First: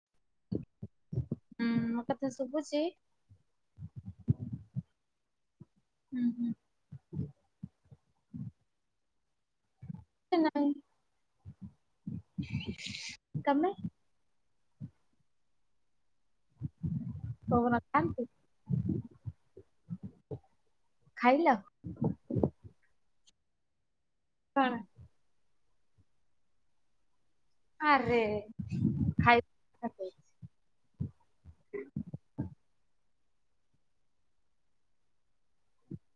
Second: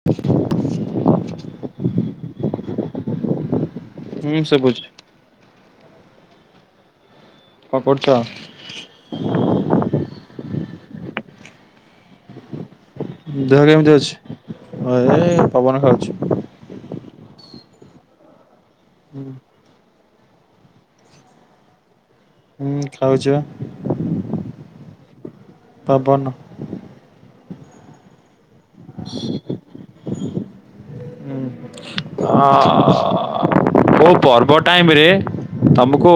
[inaudible] ହୁଁ ମୋ କଥା ଶୁଭୁଛି? ହୁଁ ଶୁଭୁଛି। [inaudible] କଣ କରୁଛ? [unintelligible] ଦେହ କେମିତି ଅଛି। ଏ ପବନ ଖାଉଛି। ପବନ ଖାଆନ୍ତି କି? [inaudible] ଖାଇଲ? ହୁଁ ଖାଉଛିପା। ହଁ [unintelligible] ପବନ। ଆରେ ଖାଇ ହଁ ଓଉ ପର୍ବ ଟାଇମରେ ତମକୁ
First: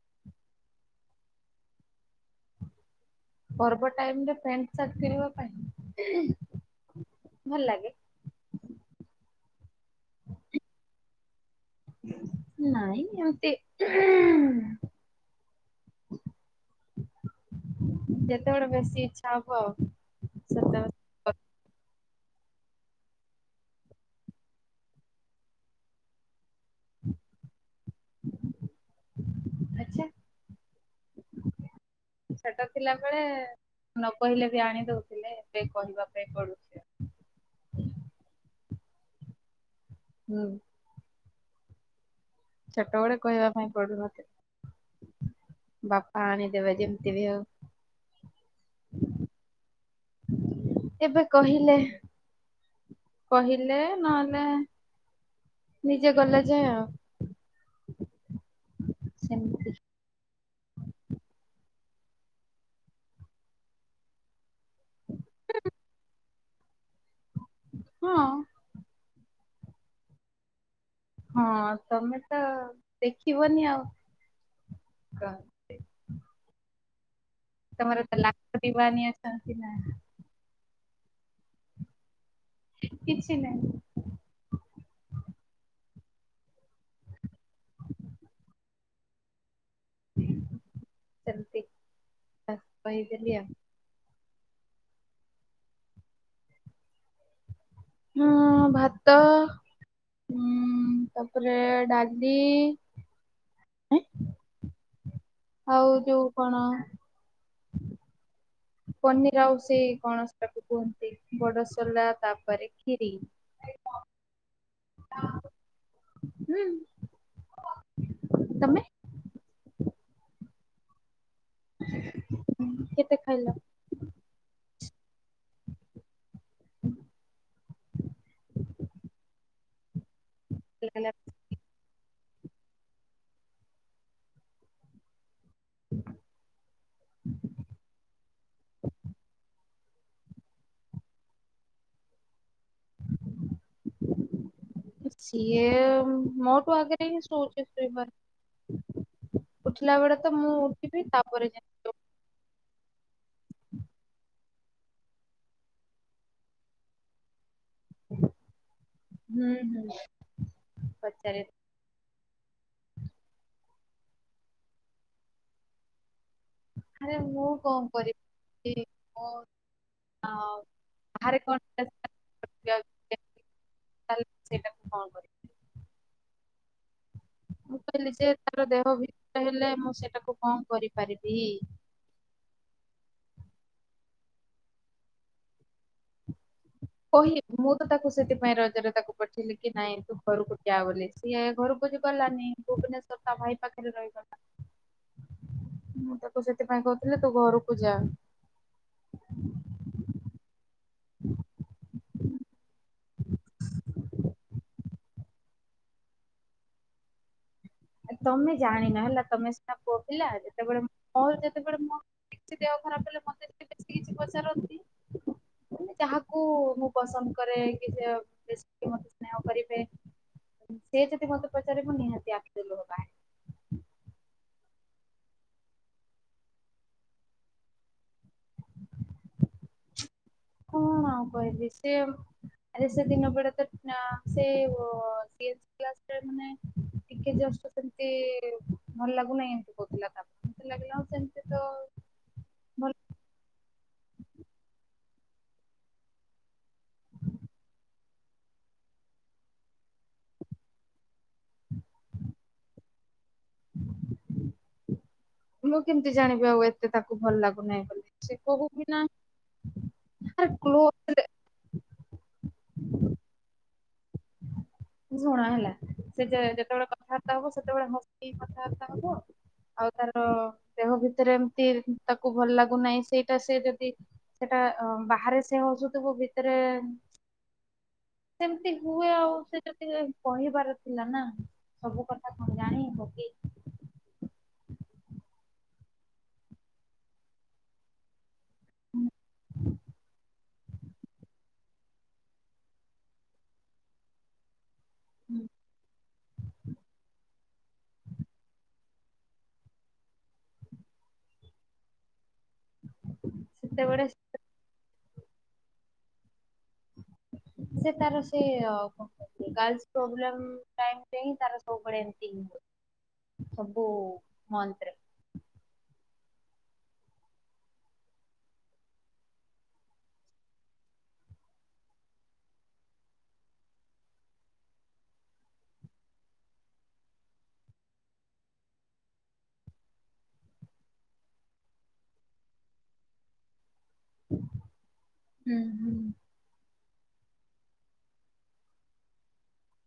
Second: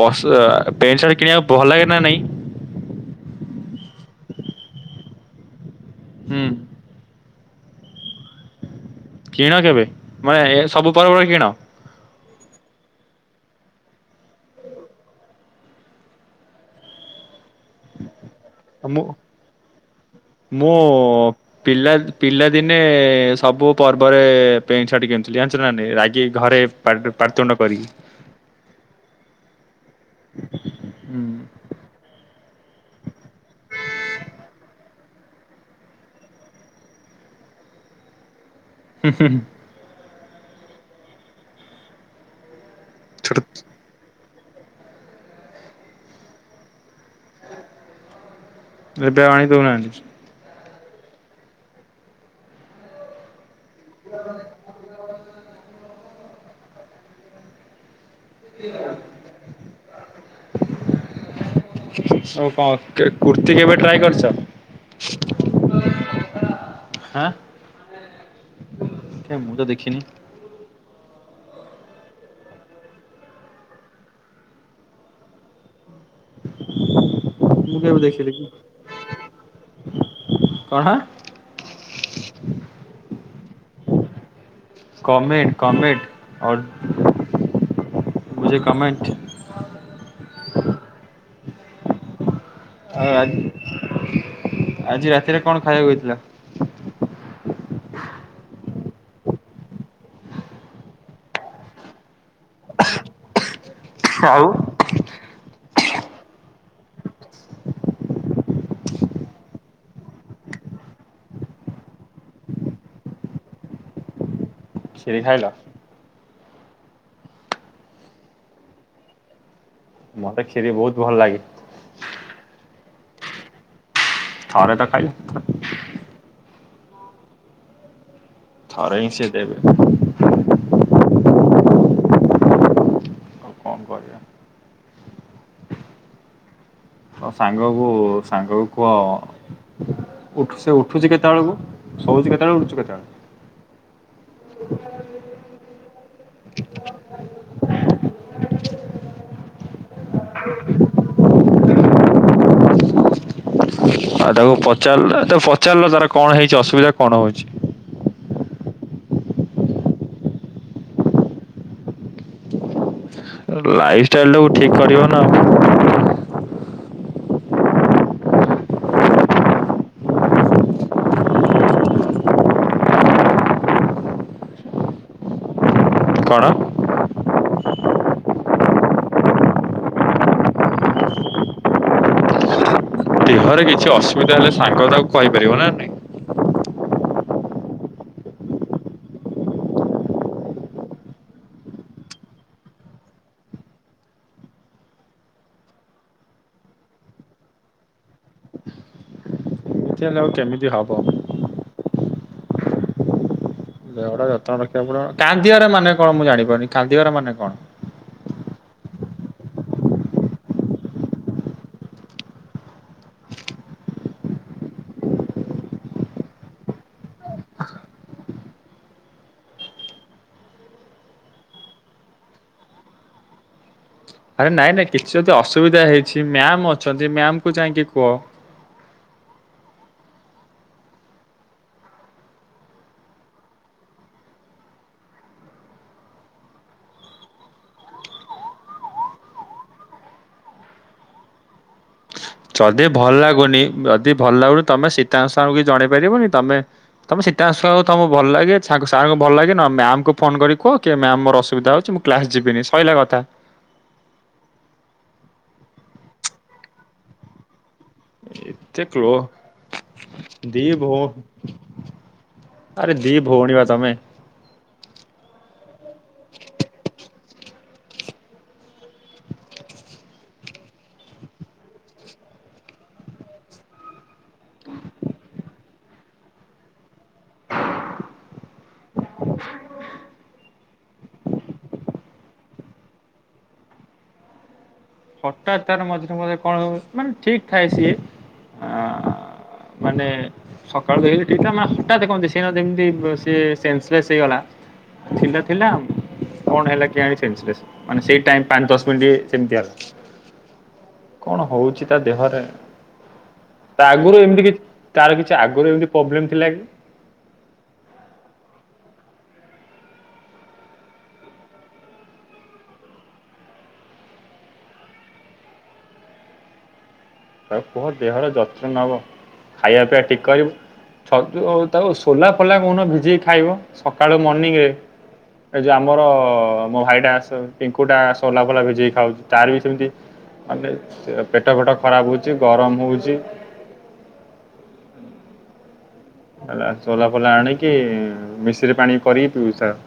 ପଶ ପ୍ୟାଣ୍ଟ ସାର୍ଟ କିଣିବାକୁ ଭଲ ଲାଗେ ନା ନାହିଁ? ପର୍ବ ଟାଇମରେ ପ୍ୟାଣ୍ଟ ସାର୍ଟ କିଣିବା ପାଇଁ, ହୁଁ [unintelligible] ଭଲ ଲାଗେ। କିଣ କେବେ ମାନେ ଏ ସବୁ ପର୍ବରେ କିଣ। ନାଇଁ ଏମତି [unintelligible] [inaudible] ଯେତେବେଳେ ବେଶୀ ଇଚ୍ଛା ହବ ଆଉ ସେତେ ପ ପ ପିଲା ପିଲାଦିନେ ସବୁ ପର୍ବରେ ପ୍ୟାଣ୍ଟ ସାର୍ଟ କିଣିୁଥିଲି, ଜାଣିଛୁ ନା ନାହିଁ, ରାଗିକି ଘରେ ପା ପାଟି ତୁଣ୍ଡ କରିକି। ଆଚ୍ଛା। ହୁଁ। ସେଟା ଥିଲାବେଳେ ନ କହିଲେ ବି ଆଣି ଦଉଥିଲେ, ଏବେ କହିବା ପାଇଁ ପଡୁ ହୁଁ ହୁଁଁ ହୁଁ ଛୋଟବେଳେ ଛୋଟ କହିବା ପାଇଁ ପଡୁନ ବାପା ଆଣି ଦେବେ ଯେମତି ବି ହଉ ଏବେ ଆଉ ଆଣି ଦଉନାହାନ୍ତି? ଏବେ କହିଲେ କହିଲେ ନହେଲେ ନିଜେ ଗଲେ ଯା ଆଉ। [inaudible] ସେମିତି ହଉ କଣ କୁର୍ତ୍ତି କେବେ ଟ୍ରାଏ କରିଛ? ଆଁ ହଁ ମୁଁ ତ ଦେଖିନି। ହଁ ତମେ ତ ଦେଖିବନି ଆଉ, କଣ ମୁଁ କେବେ ତର ତ ଦେଖିନି ଲା କି? ଦିବ ନିଆସ ନା [inaudible] କଣ? କିଛି ନାହିଁ। କମଣ୍ଟ କମେଣ୍ଟ ଅଲ ମୁଝେ କମେଣ୍ଟ। ସନ୍ତି। ଆଉ ଆ ଆଜି ରାତିରେ କଣ ଖାଇବାକୁ ହେଇଥିଲା? ହୁଁ ଭାତ ହୁଁ ତାପରେ ଡାଲି ଆଉ। ଆଉ ଯୋଉ କଣ ପନିର ଆଉ ସେ କଣ ସେଟାକୁ କୁହନ୍ତି, ବଡସୋଲା ତାପରେ କ୍ଷୀରି। କ୍ଷୀରି ଖାଇଲ? ହୁଁ ତମେ? ମୋତେ କ୍ଷୀରୀ ବହୁତ ଭଲ ଲାଗେ। କେତେ ଖାଇଲ? ଥରେ ତ ଖାଇଲି। ହୁଁ ଥରେ ହିଁ ସେ ଦେବେ। [inaudible] [unintelligible] ହୁ [unintelligible] ତମ ସାଙ୍ଗକୁ ସାଙ୍ଗକୁ କୁହ? ଉଠୁ ସେ ଉଠୁଚି କେତେବେଳକୁ ଶୋଉଚି କେତେବେଳକୁ ଉଠୁଚି କେତେବେଳକୁ। ସିଏ ମୋଠୁ ଆଗରେ ହିଁ ଶୋଉଛି ଶୋଇବାରେ। ଉଠିଲା ବେଳେ ତ ମୁଁ ଉଠିବି ତାପରେ ଯାଇଁ [inaudible] ଆଉ ତାକୁ ପଚାରିଲ ତ ପଚାରିଲ ତାର କଣ ହେଇଛି ଅସୁବିଧା କଣ ହଉଚି। ହୁଁ ହୁଁ ପଚାରିବି। ଲାଇଫ୍ ଷ୍ଟାଇଲଟାକୁ ଠିକ୍ କରିବ ନା ଆଉ। ଆରେ ମୁଁ କଣ କରିବି। ସିଏ ମୋ ଆଉ ବାହାରେ କଣ [inaudible] ତାହେଲେ ସେଇଟା ମୁଁ କଣ କରିବି। କଣ? ମୁଁ କହିଲି ଯେ ତାର ଦେହ ଭିତରେ ହେଲେ ମୁଁ ସେଟାକୁ କଣ କରିପାରିବି। ଦେହରେ କିଛି ଅସୁବିଧା ହେଲେ ସାଙ୍ଗ ତାକୁ କହିପାରିବ ନା ନାଇଁ। କହିବି ମୁଁ ତ ତାକୁ ସେଥିପାଇଁ ରଜରେ ତାକୁ ପଠେଇଲି କି ନାଇଁ ତୁ ଘରକୁ ଯା ବୋଲି। ସିଏ ଘରକୁ ବି ଗଲାନି ଭୁବନେଶ୍ଵର ତା ଭାଇ ପାଖରେ ରହିଗଲା। [inaudible] ମୁଁ ତାକୁ ସେଥିପାଇଁ କହୁଥିଲି ତୁ ଘରକୁ ଯା। ଲୁଚେଇଲେ ଆଉ କେମିତି ହବ। ଦେହଟା ଯତ୍ନ ରଖିବାକୁ ପଡିବ ନା କାନ୍ଦିବାର ମାନେ କଣ ମୁଁ ଜାଣିପାରୁନି। କାନ୍ଦିବାର ମାନେ କଣ? ତମେ ଜାଣିନ ହେଲା ତମେ ସିନା ପୁଅ ପିଲା। ଯେତେବେଳେ ମୋର ଯେତେବେଳେ ମୋ କିଛି ଦେହ ଖରାପ ହେଲେ ମତେ ଟିକେ ବେଶୀ କିଛି ପଚାରନ୍ତି। ମାନେ ଯାହାକୁ ମୁଁ ପସନ୍ଦ କରେ କି ସେ ମତେ ସ୍ନେହ କରିବେ। ସେ ଯଦି ମତେ ପଚାରିବ ନିହାତି ଆଖିରୁ ଲୁହ ବାହାରିବ। ଆରେ ନାଇଁ ନାଇଁ କିଛି ଯଦି ଅସୁବିଧା ହେଇଛି ମ୍ୟାମ୍ ଅଛନ୍ତି ମ୍ୟାମ୍ ଯାଇଁକି କୁହ। କଣ ଆଉ କହିବି। ସିଏ ଆରେ ସେ ଦିନ ବେଳେ ତ ନା ସିଏ ଓ କ୍ଲାସ୍ ରେ ମାନେ ଟିକେ ଜଷ୍ଟ ସେମତି ଭଲ ଲାଗୁନାହିଁ ଏମିତି କହୁଥିଲା ତାପରେ। ମୋତେ ଲାଗିଲା ହଁ ସେମିତି ତ ଯଦି ଭଲ ଲାଗୁନି, ଯଦି ଭଲ ଲାଗୁନି, ତମେ ସୀତାରାମ ସାରଙ୍କୁ ଜଣେଇ ପାରିବନି ତମେ ତମେ ସିତା [unintelligible] ତମ ଭଲ ଲାଗେ ସାର୍ ଭଲ ଲାଗେ ନହେଲେ ମ୍ୟାମ ଙ୍କୁ ଫୋନ କରି କୁହ କି ମ୍ୟାମ୍ ମୋର ଅସୁବିଧା ହେଉଛି ମୁଁ କ୍ଲାସ୍ ଯିବିନି ସଇଲା କଥା। ମୁଁ କେମିତି ଜାଣିବି ଆଉ ଏତେ ତାକୁ ଭଲ ଲାଗୁନାହିଁ ବୋଲି। ସେ ଏତେ କହୁବି କ୍ଲୋ ଦି ନାଇଁ। ଭଉ ଆରେ ଦି ଭଉଣି ବା ତମେ। ଶୁଣ ହେଲା- ସେ ଯେତେବେଳେ କଥାବାର୍ତ୍ତା ହବ ସେତେବେଳେ ହସି କି କଥାବାର୍ତ୍ତା ହବ। ଆଉ ତାର ଦେହ ଭିତରେ ଏମିତି ତାକୁ ଭଲ ଲାଗୁନାଇଁ ସେଇଟା ସେ ଯଦି ସେଟା ବାହାରେ ସେ ହସୁଥିବ ଭିତେରେ ସେମିତି ହୁଏ ଆଉ ସେ ଯଦି କହିବାର ଥିଲା ନା। ସବୁ କଥା କଣ ଜାଣି ହବକି। ହଠାତ୍ ତାର ମଝିରେ ମଝିରେ କଣ ହୋଉ ମାନେ ଠିକ ଥାଏ ସିଏ। ଆଁ ମାନେ ସକାଳୁ [unintelligible] ସେଦିନ ଯେମିତି ସିଏ ହେଇଗଲା। ଥିଲା ଥିଲା କଣ ହେଲା କେଆଣି ସେନ୍ସଲେସ୍ ମାନେ ସେଇ ଟାଇମ୍ ପାନ୍ ଦଶ ମିନିଟ୍ ସେମିତିଆ କଣ ହୋଉଚି ତା ଦେହରେ। ତା ସେତେବେଳେ ଆଗୁରୁ ଏମତି କି ତାର କିଛି ଆଗୁରୁ ଏମିତି ପ୍ରୋବ୍ଲେମ ଥିଲା କି? ସେ ତାର ସେ କଣ [unintelligible] ଗାର୍ଲ୍ସ ପ୍ରୋବ୍ଲମ୍ ଟାଇମ୍ ରେ ହିଁ ତାର ସବୁ ବେଳେ ଏମିତି ହିଁ ହୁଏ। ହୋବୁ ମନ୍ତ୍ରି। ତାକୁ କୁହ ଦେହର ଯତ୍ନ ନବ ଖାଇବା ପିଇବା ଠିକ୍ କରିବୁ। ଛତୁ ତାକୁ ସୋଲା ଫୋଲା କୋହୁନ ଭିଜେଇ ଖାଇବ ସକାଳୁ ମର୍ଣ୍ଣିିଂରେ। ଏ ଯୋଉ ଆମର ମୋ ଭାଇଟା ଆସ ପିଙ୍କୁଟା ସୋଲା ଫୋଲା ଭିଜେଇକି ଖାଉଚି ତାର ବି ସେମିତି [unintelligible] ପେଟ ଫେଟ ଖରାପ ହୋଉଚୀ ଗରମ ହୋଉଚି। ହୁଁ ହୁଁ। ହେଲା ସୋଲାଫୋଲା ଆଣିକି ମିଶିରି ପାଣି କରିକି ପିଉଚି ତାର।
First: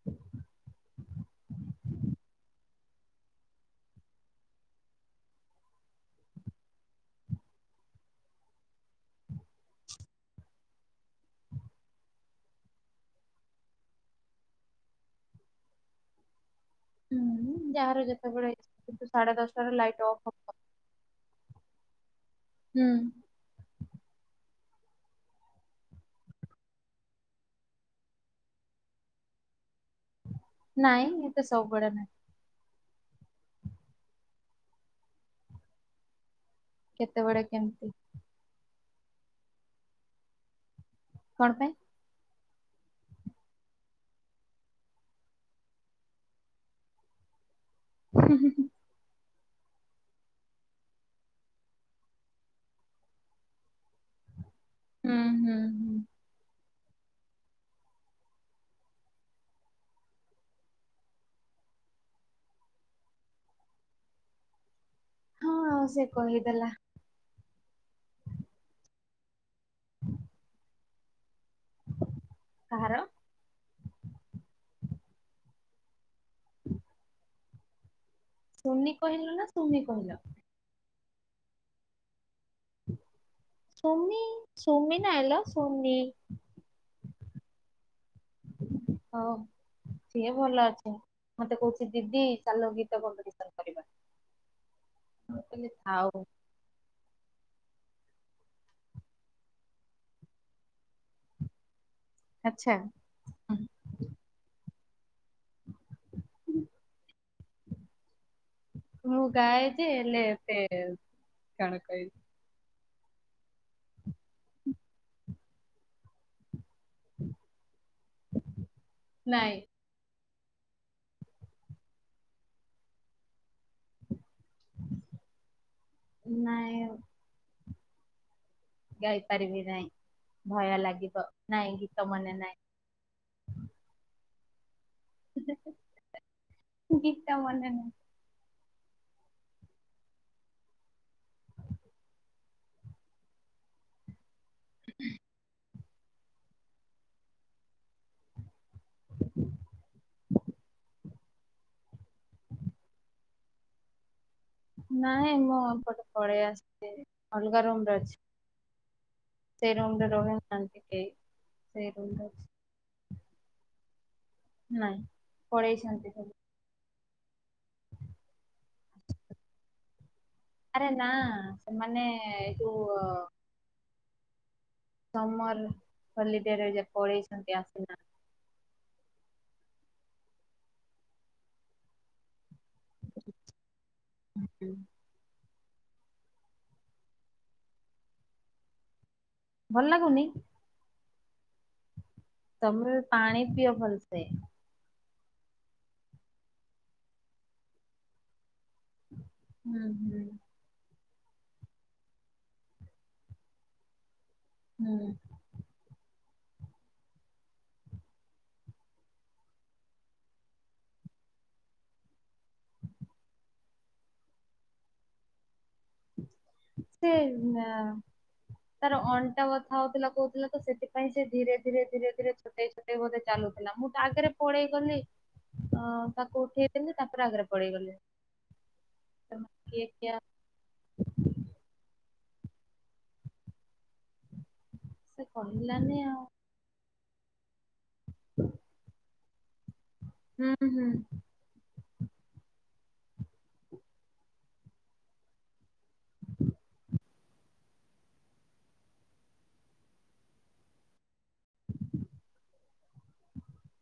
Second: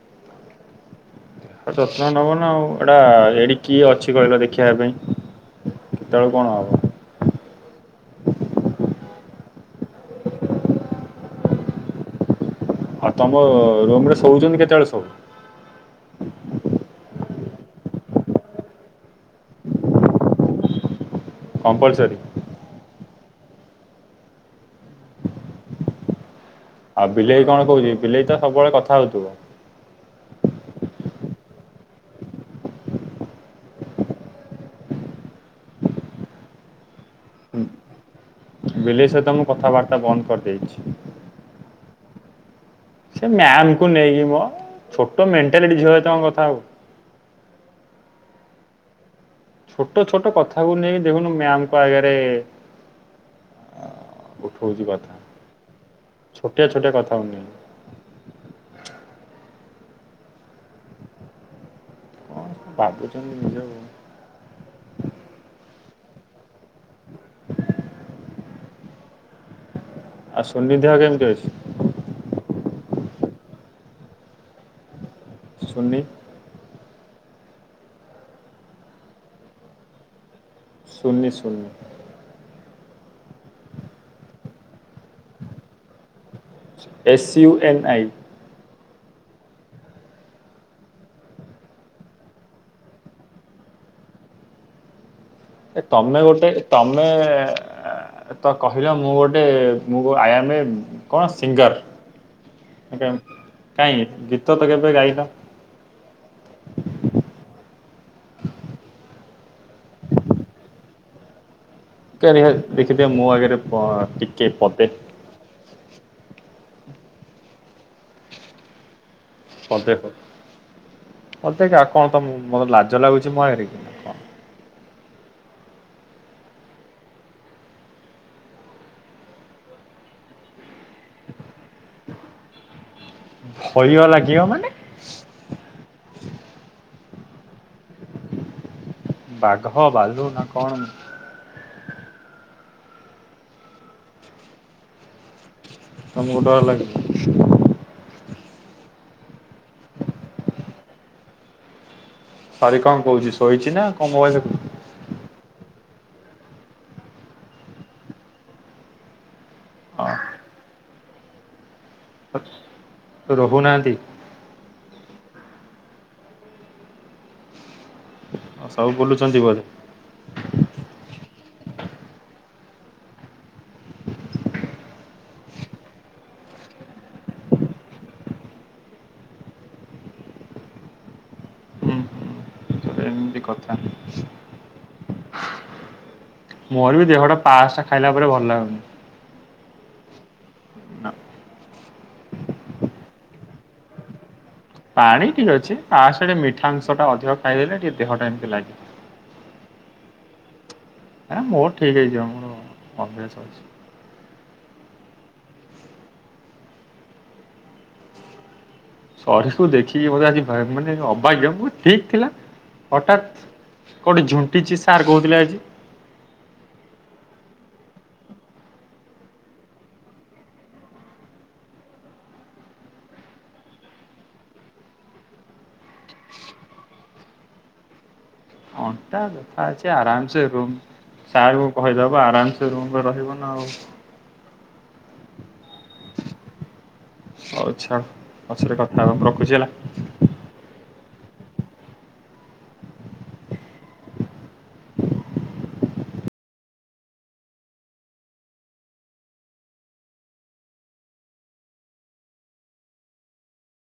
[inaudible] ଆ ଯତ୍ନ ନବନା ଆଉ ଏଟା ଏଠି କିଏ ଅଛି କହିଲ ଦେଖିବା ପାଇଁ? କେତେବଳେ କଣ ହବ। ଆଉ ତମ ରୁମ ରେ ଶୋଉଚନ୍ତି କେତେବେଳେ ଶବୁ? ହୁଁ ଯାହାର ଯେତେବେଳେଇଚ୍ଛା କିନ୍ତୁ ସାଢେ ଦଶଟାରେ ଲାଇଟ୍ ଅଫ୍ ହବ। କମ୍ପଲସରି? ହୁଁ। ଆଉ ବିଲେଇ କଣ କୋହୁଚି ବିଲେଇ ତ ସବୁବେଳେ କଥା ହୋଉଥୁବ। ନାଇଁ ଏତେ ସବୁବେଳେ ନାଇଁ। କେତେବେଡେ କେମିତି। ବିଲେଇ ସହିତ ମୁଁ କଥାବାର୍ତ୍ତା ବନ୍ଦ କରିଦେଇଛି। କଣ ପାଇଁ? ସେ ମ୍ୟାାମ କୁ ନେଇକି ମ ଛୋଟ ମେଣ୍ଟାଲିଟି ଝିଅ ସହିତ କଣ କଥା ହୋବୁ। ହୁଁ ହୁଁ ହୁଁ ଛୋଟୋ ଛୋଟୋ କଥାକୁ ନେଇକି ଦେଖୁନୁ ମ୍ୟାମ ଙ୍କ ଆଗେରେ ଉଠୋଉଚି କଥା ହୁଁ ହୁଁ ହୁଁ। ଛୋଟିଆ ଛୋଟିଆ କଥା କୁ ନେଇନି। କଣ ଭାବୁଚନ୍ତି ନିଜକୁ। ହଁ ସେ କହିଦେଲା। [inaudible] ଆଉ ସୁନି ଦେହ କେମିତି ଅଛି। କାହାର। ସୁନି। [inaudible] ସୁନି କହିଲ ନା ସୁମି କହିଲ। ସୁନି ସୁନି। ସୁମି ସୁମି ନା ଆଲା ସୁନି ଏସ୍ ୟୁ ଏନ୍ ଆଇ। ହଁ। ସିଏ ଭଲ ଅଛି, ମତେ କହୁଛି ଦିଦି ଚାଲ ଗୀତ କମ୍ପିଟିସନ କରିବା। ମୁଁ କହିଲି ଏ ତମେ ଥାଉ। ଗୋଟେ ତମେ ତ କହିଲ ମୁଁ ଗୋଟେ ମୁଁ ଆଇ ଆମ କଣ ସିଙ୍ଗର। ଆଚ୍ଛା। କେମ କାଇଁ ଗୀତ ତ କେବେ ଗାଇନ। ମୁଁ ଗାଏ ଯେ ଏଲେ ଏବେ ଜଣ କହିବି। [unintelligible] ଦେଖିଥିବେ ମୋ ଆଗରେ ପ ଟିକେ ପଦେ ନାଇଁ। ଅ ଦେଖ ଅ ଦେଖ ଆଉ କଣ ତ ମୁ ମୋତେ ଲାଜ ଲାଗୁଛି ମୁଁ ଆଗରେ କି? କଣ ନାଇଁ। ଗାଇ ପାରିବି ନାହିଁ ଭୟ ଲାଗିବ ନାଇଁ ଗୀତ ମନେ ନାହିଁ। ଭୟ ଲାଗିିବ ମାନେ [unintelligible] ଗୀତ ମନେ ନାହିଁ। ବାଘ, ବାଲୁ ନା କଣ? [inaudible] ତମକୁ ଡର ଲାଗିବ? [inaudible] ସରି କଣ କହୁଛି ଶୋଇଛି ନା ହଁ ମୋବାଇଲ ଦେଖୁଥିଲି। ନାଇଁ ମୁଁ ଅ ପଟେ ପଳେଇ ଆସିଛି ଅଲଗା ରୁମରେ ଅଛି। ସେଇ ରୁମ ରେ ରହେ ମୁଁ [unintelligible] ସେଇ ରୁମରେ ଅଛି। ତ ରହୁନାହାନ୍ତି? ନାଇଁ ପଳେଇଛନ୍ତି ସବୁ। ହଁ ସବୁ ବୁଲୁଛନ୍ତି ବୋଧେ। ଆରେ ନା ସେମାନେ ଏଇଠୁଅ ସମର ହଲିଡେରେ ଯେ ପଳେଇଛନ୍ତି ଆସିନା ହୁଁ ହୁଁ ଏମିତି କଥା [inaudible] ମୋର ବି ଦେହଟା ପାଷ୍ଟ ଖାଇଲା ପରେ ଭଲ ଲାଗୁନି। ଭଲ ଲାଗୁନି? ସବୁବେଳେ ପାଣି ପିଅ ଫଲ ସେ। ପାଣି ଟିକେ ଅଛି ପାସ ରେ ମିଠାଂଶ ଟା ଅଧିକ ଖାଇଦେଲେ ଟିକେ ଦେହଟା ଏମିତି ଲାଗେ। ହୁଁ ହୁଁ। ଆ ମୋର ଠିକ୍ ହେଇଯିବ ମୋର ଅଭ୍ୟାସ ଅଛି। ହୁଁ। ସରୀକୁୁ ଦେଖିକି ବୋଧେ ଆଜି ଭା ମାନେ ଅବାଗ୍ୟ ବ ଠିକ ଥିଲା ହଠତ୍ କେଉଁଟେ ଝୁଣ୍ଟିଛି ସାର୍ କହୁଥିଲେ ଆଜି। ସେ ନା ତାର ଅଣ୍ଟା ବଥା ହଉଥିଲା କହୁଥିଲା ତ ସେଥିପାଇଁ ସେ ଧୀରେ ଧୀରେ ଧୀରେ ଧୀରେ ଛୋଟେଇ ଟେଇ ବୋଧେ ଚାଲୁଥିଲା ମୁଁ ତା ଆଗରେ ପଳେଇଗଲି। ଅ ତାକୁ ଉଠେଇଦେଲି ତାପରେ ଆଗରେ ପଳେଇଗଲି। ଦେଖା ଅଛି ଆରାମସ ରୁ ସାର୍ ଭୈରବ ଆରାମସ ରୁମରେ ରହିବ ନା ଆଉ। ସେ କହିଲାନି ଆଉ। ହଉ ଛାଡ଼୍ ପଛରେ କଥା ହବା ମୁଁ ରଖୁଛି ହେଲା। ହୁଁ-ହୁଁ [inaudible]